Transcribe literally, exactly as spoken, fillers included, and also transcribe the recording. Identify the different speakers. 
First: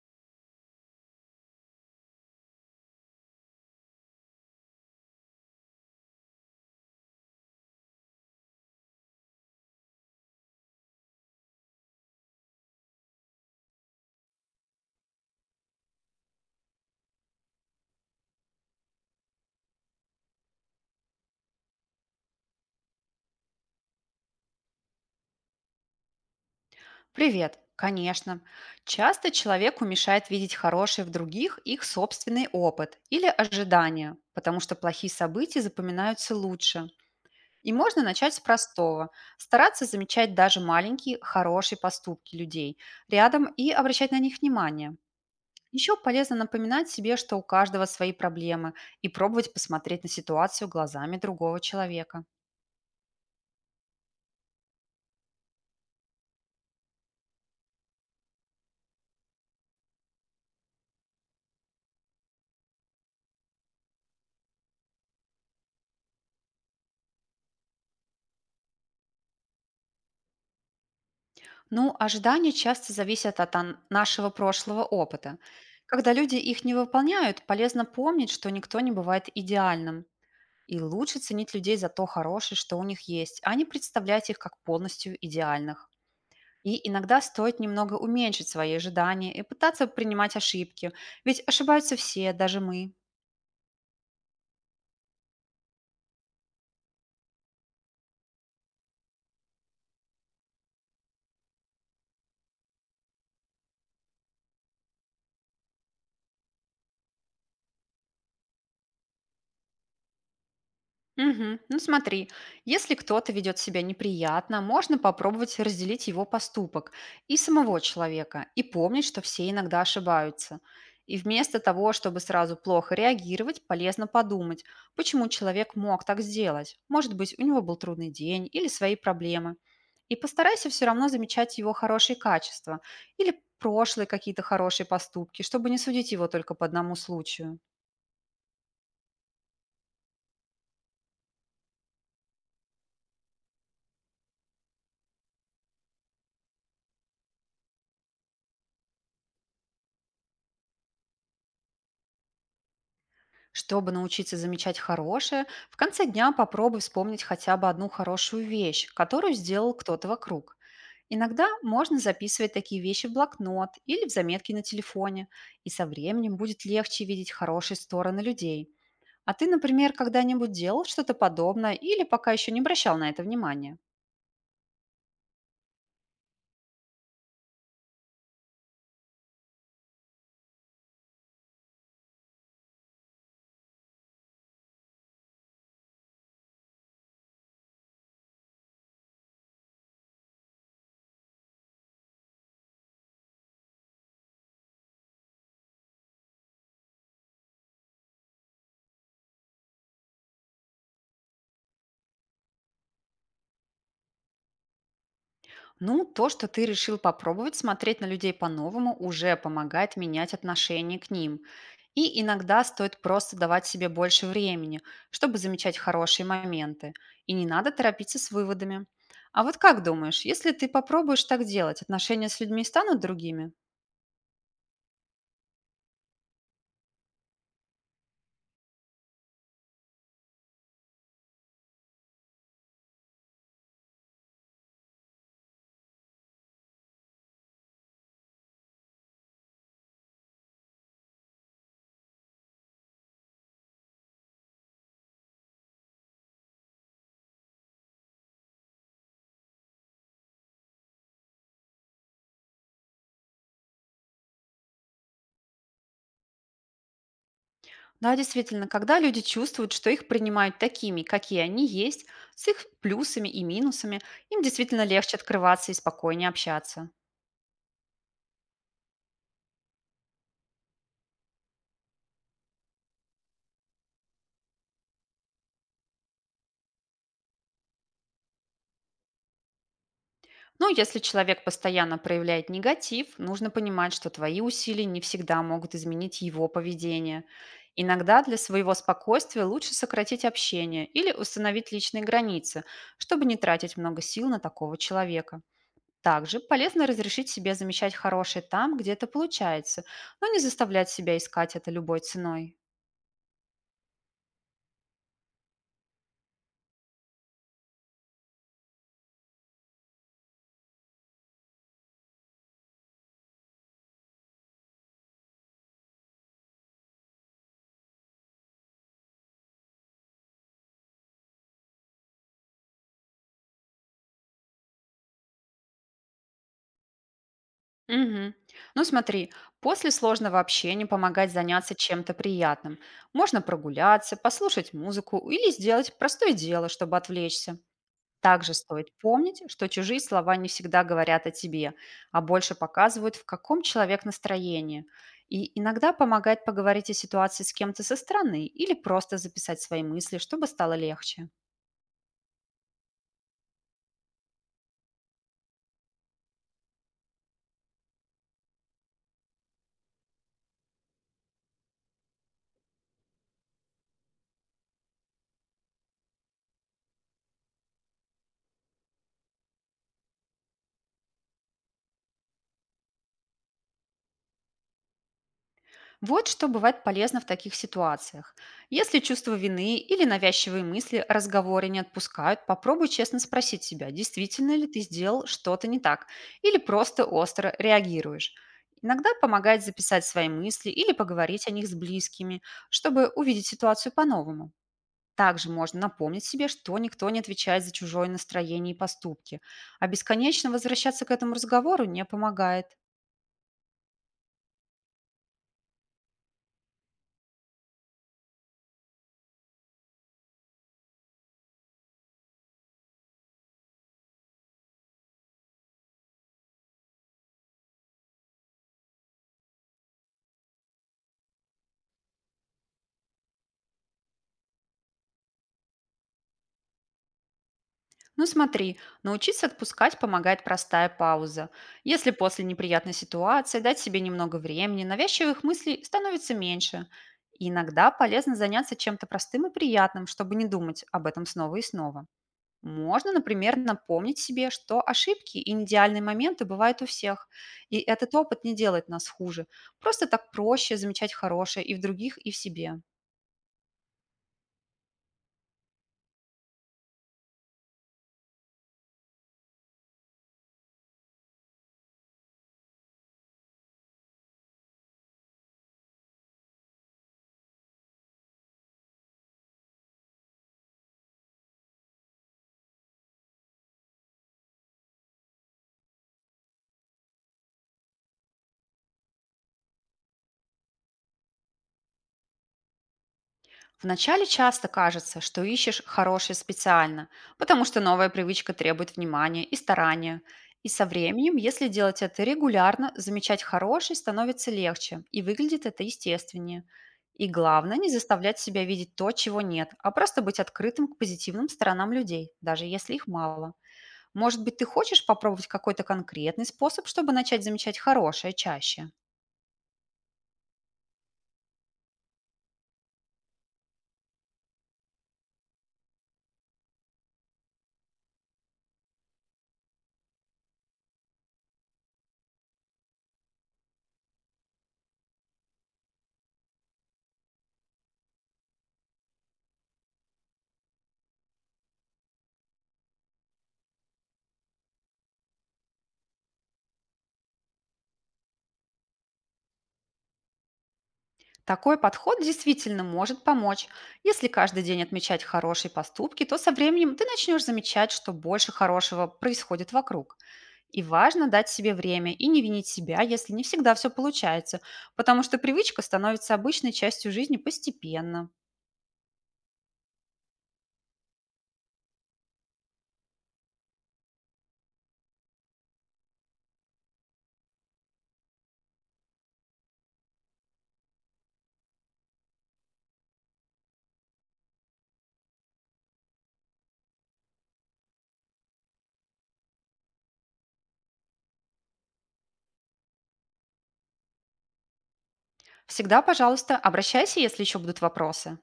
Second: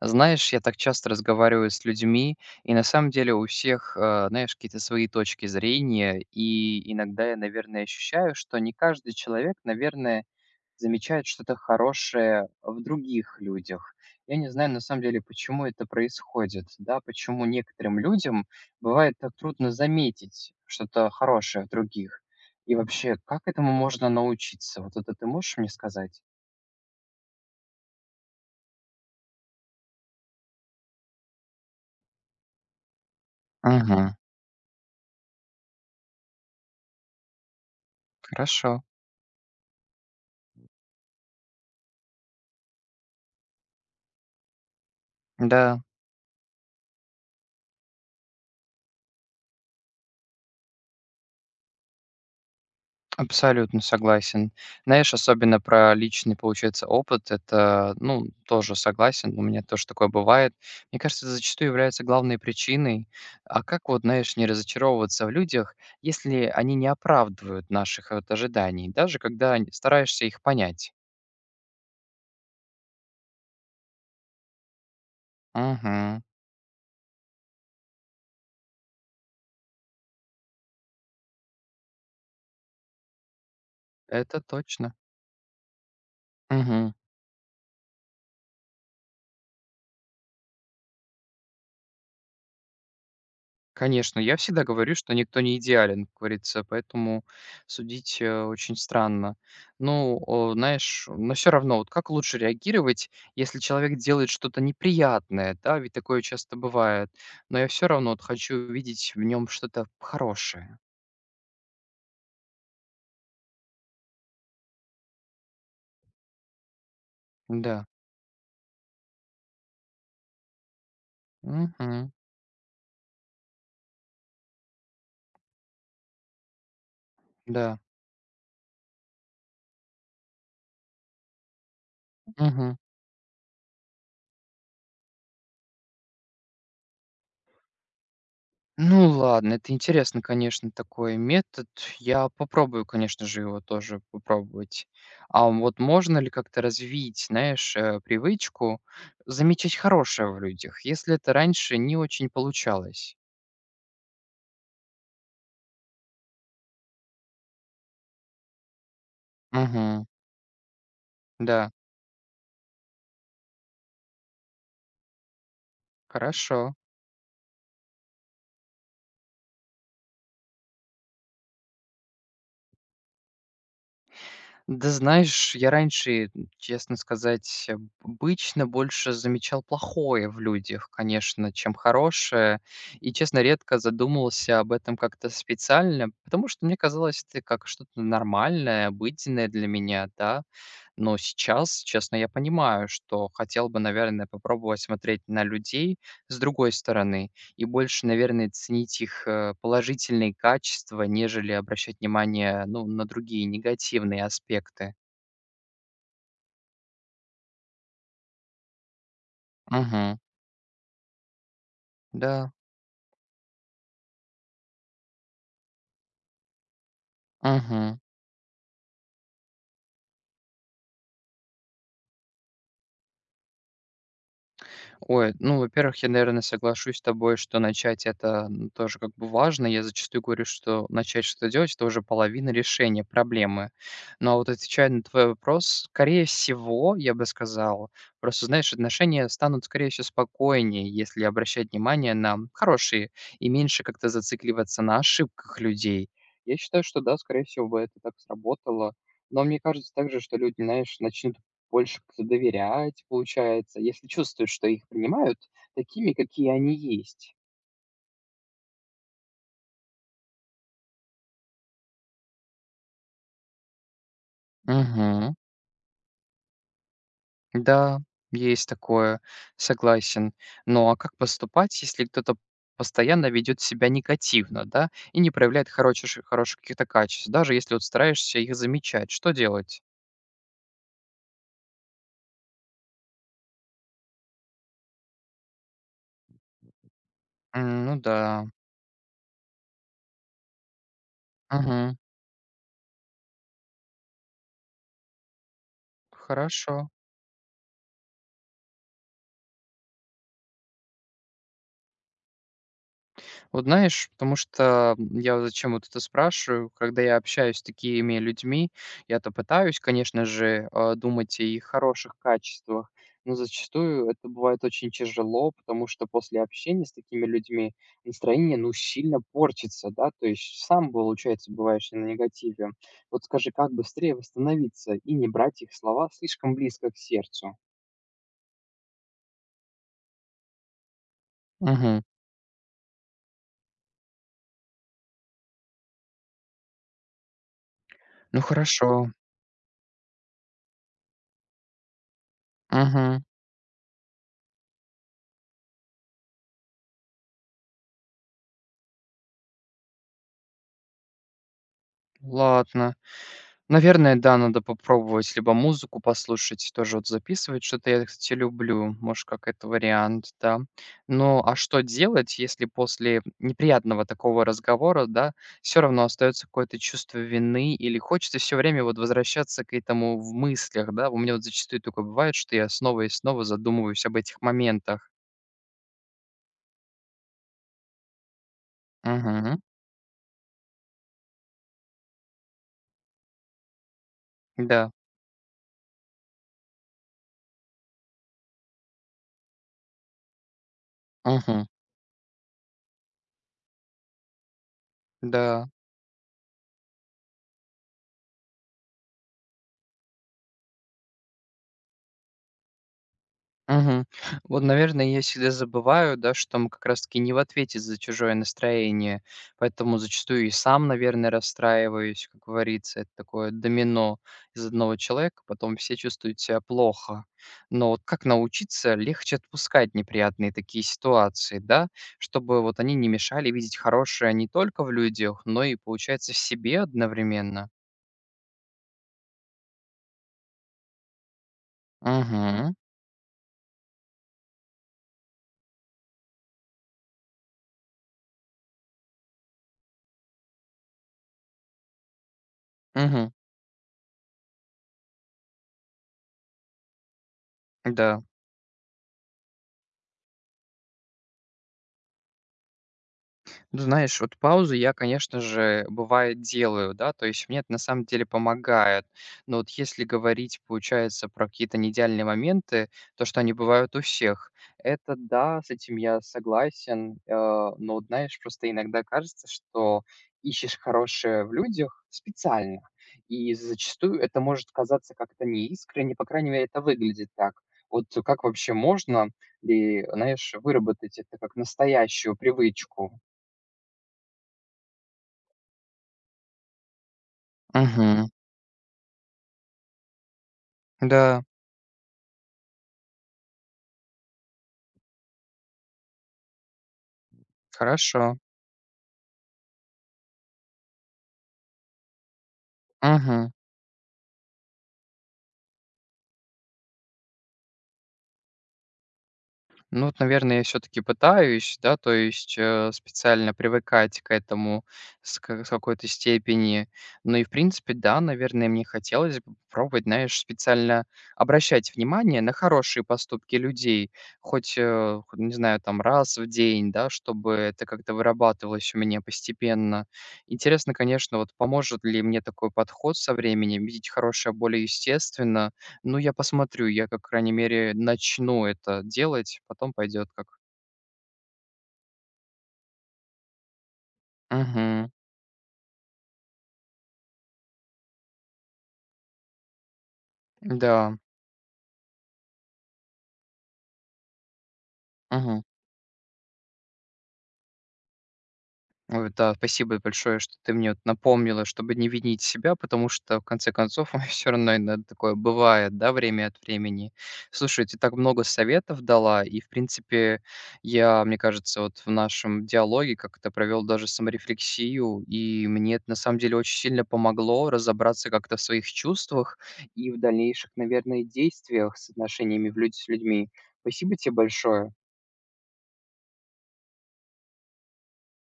Speaker 1: Знаешь, я так часто разговариваю с людьми, и на самом деле у всех, э, знаешь, какие-то свои точки зрения, и иногда я, наверное, ощущаю, что не каждый человек, наверное, замечает что-то хорошее в других людях. Я не знаю, на самом деле, почему это происходит, да, почему некоторым людям бывает так трудно заметить что-то хорошее в других. И вообще, как этому можно научиться? Вот это ты можешь мне сказать?
Speaker 2: Привет. Конечно. Часто человеку мешает видеть хороший в других их собственный опыт или
Speaker 1: Угу,
Speaker 2: ожидания, потому что плохие события запоминаются лучше. И можно начать с
Speaker 1: хорошо.
Speaker 2: простого. Стараться замечать даже маленькие хорошие поступки людей рядом и обращать на них внимание.
Speaker 1: Да.
Speaker 2: Еще полезно напоминать себе, что у каждого свои проблемы, и пробовать посмотреть на ситуацию глазами другого человека.
Speaker 1: Абсолютно согласен. Знаешь, особенно про личный, получается, опыт, это, ну, тоже согласен, у меня тоже такое бывает. Мне кажется, это зачастую является главной причиной. А как вот, знаешь, не разочаровываться в людях, если они не оправдывают наших вот ожиданий, даже когда н- стараешься их понять?
Speaker 2: Ну, ожидания часто зависят от ан- нашего прошлого опыта. Когда
Speaker 1: Угу,
Speaker 2: люди их не выполняют, полезно помнить, что никто не бывает идеальным. И лучше ценить людей за то хорошее, что у них есть, а не представлять их
Speaker 1: это
Speaker 2: как
Speaker 1: точно.
Speaker 2: полностью идеальных. И
Speaker 1: Мгм.
Speaker 2: иногда стоит немного уменьшить свои ожидания и пытаться принимать ошибки, ведь ошибаются все, даже мы.
Speaker 1: Конечно, я всегда говорю, что никто не идеален, как говорится, поэтому судить, э, очень странно. Ну, о, знаешь, но все равно, вот как лучше реагировать, если человек делает что-то неприятное, да, ведь такое часто бывает, но я все равно вот хочу увидеть в нем что-то хорошее.
Speaker 2: Мгм. Ну смотри, если кто-то ведет себя неприятно, можно попробовать разделить его поступок и самого
Speaker 1: Да.
Speaker 2: человека, и помнить, что все иногда ошибаются. И вместо того,
Speaker 1: Мгм.
Speaker 2: чтобы сразу плохо реагировать, полезно подумать, почему человек мог так сделать. Может быть, у него был
Speaker 1: Да.
Speaker 2: трудный день или свои проблемы. И постарайся все равно замечать его хорошие
Speaker 1: Мгм.
Speaker 2: качества или прошлые какие-то хорошие поступки, чтобы не судить его только по одному случаю.
Speaker 1: Ну ладно, это интересно, конечно, такой метод. Я попробую, конечно же, его тоже попробовать. А вот можно ли как-то развить, знаешь, э, привычку замечать хорошее в людях, если это раньше не очень получалось?
Speaker 2: Чтобы научиться замечать хорошее, в конце дня попробуй вспомнить хотя бы одну хорошую вещь, которую сделал
Speaker 1: Угу.
Speaker 2: кто-то вокруг. Иногда
Speaker 1: Да,
Speaker 2: можно записывать такие вещи в блокнот или в заметки на телефоне, и со временем будет
Speaker 1: хорошо.
Speaker 2: легче видеть хорошие стороны людей. А ты, например, когда-нибудь делал что-то подобное или пока еще не обращал на это внимания?
Speaker 1: Да знаешь, я раньше, честно сказать, э, обычно больше замечал плохое в людях, конечно, чем хорошее. И, честно, редко задумывался об этом как-то специально, потому что мне казалось, это как что-то нормальное, обыденное для меня, да. Но сейчас, честно, я понимаю, что хотел бы, наверное, попробовать смотреть на людей с другой стороны и больше, наверное, ценить их э, положительные качества, нежели обращать внимание, ну, на другие негативные аспекты.
Speaker 2: Ну, то, что ты решил попробовать смотреть на людей по-новому, уже помогает
Speaker 1: Мгм.
Speaker 2: менять отношение к ним. И
Speaker 1: Да.
Speaker 2: иногда стоит просто давать себе больше времени, чтобы замечать хорошие моменты. И не надо
Speaker 1: Мгм.
Speaker 2: торопиться с выводами. А вот как думаешь, если ты попробуешь так делать, отношения с людьми станут другими?
Speaker 1: Ой, ну, во-первых, я, наверное, соглашусь с тобой, что начать это, м, тоже как бы важно. Я зачастую говорю, что начать что-то делать- это уже половина решения проблемы. Но вот отвечая на твой вопрос, скорее всего, я бы сказал, просто, знаешь, отношения станут, скорее всего, спокойнее, если обращать внимание на хорошие и меньше как-то зацикливаться на ошибках людей. Я считаю, что да, скорее всего бы это так сработало. Но мне кажется также, что люди, знаешь, начнут больше как-то доверять, получается, если чувствуют, что их принимают такими, какие они есть.
Speaker 2: Да, действительно, когда люди чувствуют, что их принимают такими, какие они есть, с их плюсами и минусами, им действительно легче
Speaker 1: Угу.
Speaker 2: открываться и спокойнее общаться.
Speaker 1: Да, есть такое, согласен. Ну а как поступать, если кто-то постоянно ведет себя негативно, да, и не проявляет хороших, хороших каких-то качеств, даже если вот стараешься их замечать? Что делать?
Speaker 2: Ну, если человек постоянно проявляет негатив, нужно понимать, что твои усилия не всегда могут изменить его поведение.
Speaker 1: М, ну
Speaker 2: Иногда для
Speaker 1: да.
Speaker 2: своего спокойствия лучше сократить общение или установить
Speaker 1: Угу.
Speaker 2: личные границы, чтобы не тратить много сил на такого человека. Также
Speaker 1: Хорошо.
Speaker 2: полезно разрешить себе замечать хорошее там, где это получается, но не заставлять себя искать это любой ценой.
Speaker 1: Вот знаешь, потому что я вот зачем вот это спрашиваю, когда я общаюсь с такими людьми, я-то пытаюсь, конечно же, э, думать о их хороших качествах, но зачастую это бывает очень тяжело, потому что после общения с такими людьми настроение, ну, сильно портится, да, то есть сам, получается, бываешь на негативе. Вот скажи, как быстрее восстановиться и не брать их слова слишком близко к сердцу?
Speaker 2: Мгм. Ну смотри, после сложного общения помогать заняться
Speaker 1: Угу.
Speaker 2: чем-то приятным. Можно прогуляться, послушать музыку или сделать простое дело, чтобы отвлечься.
Speaker 1: Ну
Speaker 2: Также стоит
Speaker 1: хорошо.
Speaker 2: помнить, что чужие слова не всегда говорят о тебе, а больше показывают,
Speaker 1: Угу.
Speaker 2: в каком человек настроении. И иногда помогает поговорить о ситуации с кем-то со стороны или просто записать свои мысли, чтобы стало легче.
Speaker 1: Ладно. Наверное, да, надо попробовать либо музыку послушать, тоже вот записывать что-то. Я, кстати, люблю, может, как это вариант, да. Ну, а что делать, если после неприятного такого разговора, да, все равно остается какое-то чувство вины или хочется все время вот возвращаться к этому в мыслях, да? У меня вот зачастую такое бывает, что я снова и снова задумываюсь об этих моментах.
Speaker 2: Вот что бывает полезно в таких ситуациях. Если чувство
Speaker 1: Угу,
Speaker 2: вины или навязчивые мысли разговоры не отпускают, попробуй честно спросить себя, действительно ли ты
Speaker 1: да,
Speaker 2: сделал что-то не так, или просто остро реагируешь. Иногда помогает записать свои мысли или поговорить о них
Speaker 1: угу,
Speaker 2: с близкими, чтобы увидеть ситуацию по-новому. Также
Speaker 1: да.
Speaker 2: можно напомнить себе, что никто не отвечает за чужое настроение и поступки, а бесконечно возвращаться к этому разговору не помогает.
Speaker 1: Мгм. Вот, наверное, я всегда забываю, да, что мы как раз-таки не в ответе за чужое настроение, поэтому зачастую и сам, наверное, расстраиваюсь, как говорится, это такое домино из одного человека, потом все чувствуют себя плохо. Но вот как научиться легче отпускать неприятные такие ситуации, да, чтобы вот они не мешали видеть хорошее не только в людях, но и, получается, в себе одновременно?
Speaker 2: Ну смотри, научиться отпускать помогает простая пауза. Если после
Speaker 1: Угу.
Speaker 2: неприятной ситуации дать себе немного времени, навязчивых мыслей становится меньше. И иногда полезно заняться чем-то простым и приятным, чтобы не думать об этом снова и снова. Можно,
Speaker 1: Угу.
Speaker 2: например, напомнить себе, что ошибки и неидеальные моменты бывают у всех. И этот
Speaker 1: Да.
Speaker 2: опыт не делает нас хуже. Просто так проще замечать хорошее и в других, и в себе.
Speaker 1: Ну, знаешь, вот паузы я, конечно же, бывает делаю, да, то есть мне это на самом деле помогает. Но вот если говорить, получается, про какие-то неидеальные моменты, то, что они бывают у всех, это да, с этим я согласен. э, Но, вот знаешь, просто иногда кажется, что ищешь хорошее в людях специально. И зачастую это может казаться как-то неискренне, по крайней мере, это выглядит так. Вот как вообще можно, ли, знаешь, выработать это как настоящую привычку?
Speaker 2: Вначале часто кажется, что ищешь хорошее специально, потому что новая
Speaker 1: Мгм.
Speaker 2: привычка требует внимания и старания. И со временем,
Speaker 1: Да,
Speaker 2: если делать это регулярно, замечать хорошее становится легче, и выглядит это естественнее. И главное, не
Speaker 1: хорошо.
Speaker 2: заставлять себя видеть то, чего нет, а просто быть открытым к позитивным сторонам людей, даже если их
Speaker 1: Мгм.
Speaker 2: мало. Может быть, ты хочешь попробовать какой-то конкретный способ, чтобы начать замечать хорошее чаще?
Speaker 1: Ну вот, наверное, я все таки пытаюсь, да, то есть, э, специально привыкать к этому с ка с какой-то степени. Ну и, в принципе, да, наверное, мне хотелось бы попробовать, знаешь, специально обращать внимание на хорошие поступки людей, хоть, э, хоть, не знаю, там раз в день, да, чтобы это как-то вырабатывалось у меня постепенно. Интересно, конечно, вот поможет ли мне такой подход со временем видеть хорошее более естественно. Ну, я посмотрю, я, как крайней мере, начну это делать, потом пойдет как.
Speaker 2: Такой подход действительно может помочь. Если каждый день
Speaker 1: Угу.
Speaker 2: отмечать хорошие поступки, то со временем ты начнешь замечать, что больше хорошего происходит вокруг. И
Speaker 1: Да.
Speaker 2: важно дать себе время и не винить себя, если не всегда все получается, потому что
Speaker 1: Мгм.
Speaker 2: привычка становится обычной частью жизни постепенно.
Speaker 1: Ой, да, спасибо большое, что ты мне вот напомнила, чтобы не винить себя, потому что, в конце концов, все равно иногда такое бывает, да, время от времени. Слушай, ты так много советов дала, и, в принципе, я, мне кажется, вот в нашем диалоге как-то провел даже саморефлексию, и мне это, на самом деле, очень сильно помогло разобраться как-то в своих чувствах и в дальнейших, наверное, действиях с отношениями в люд- с людьми. Спасибо тебе большое.
Speaker 2: Всегда, пожалуйста, обращайся, если еще будут вопросы.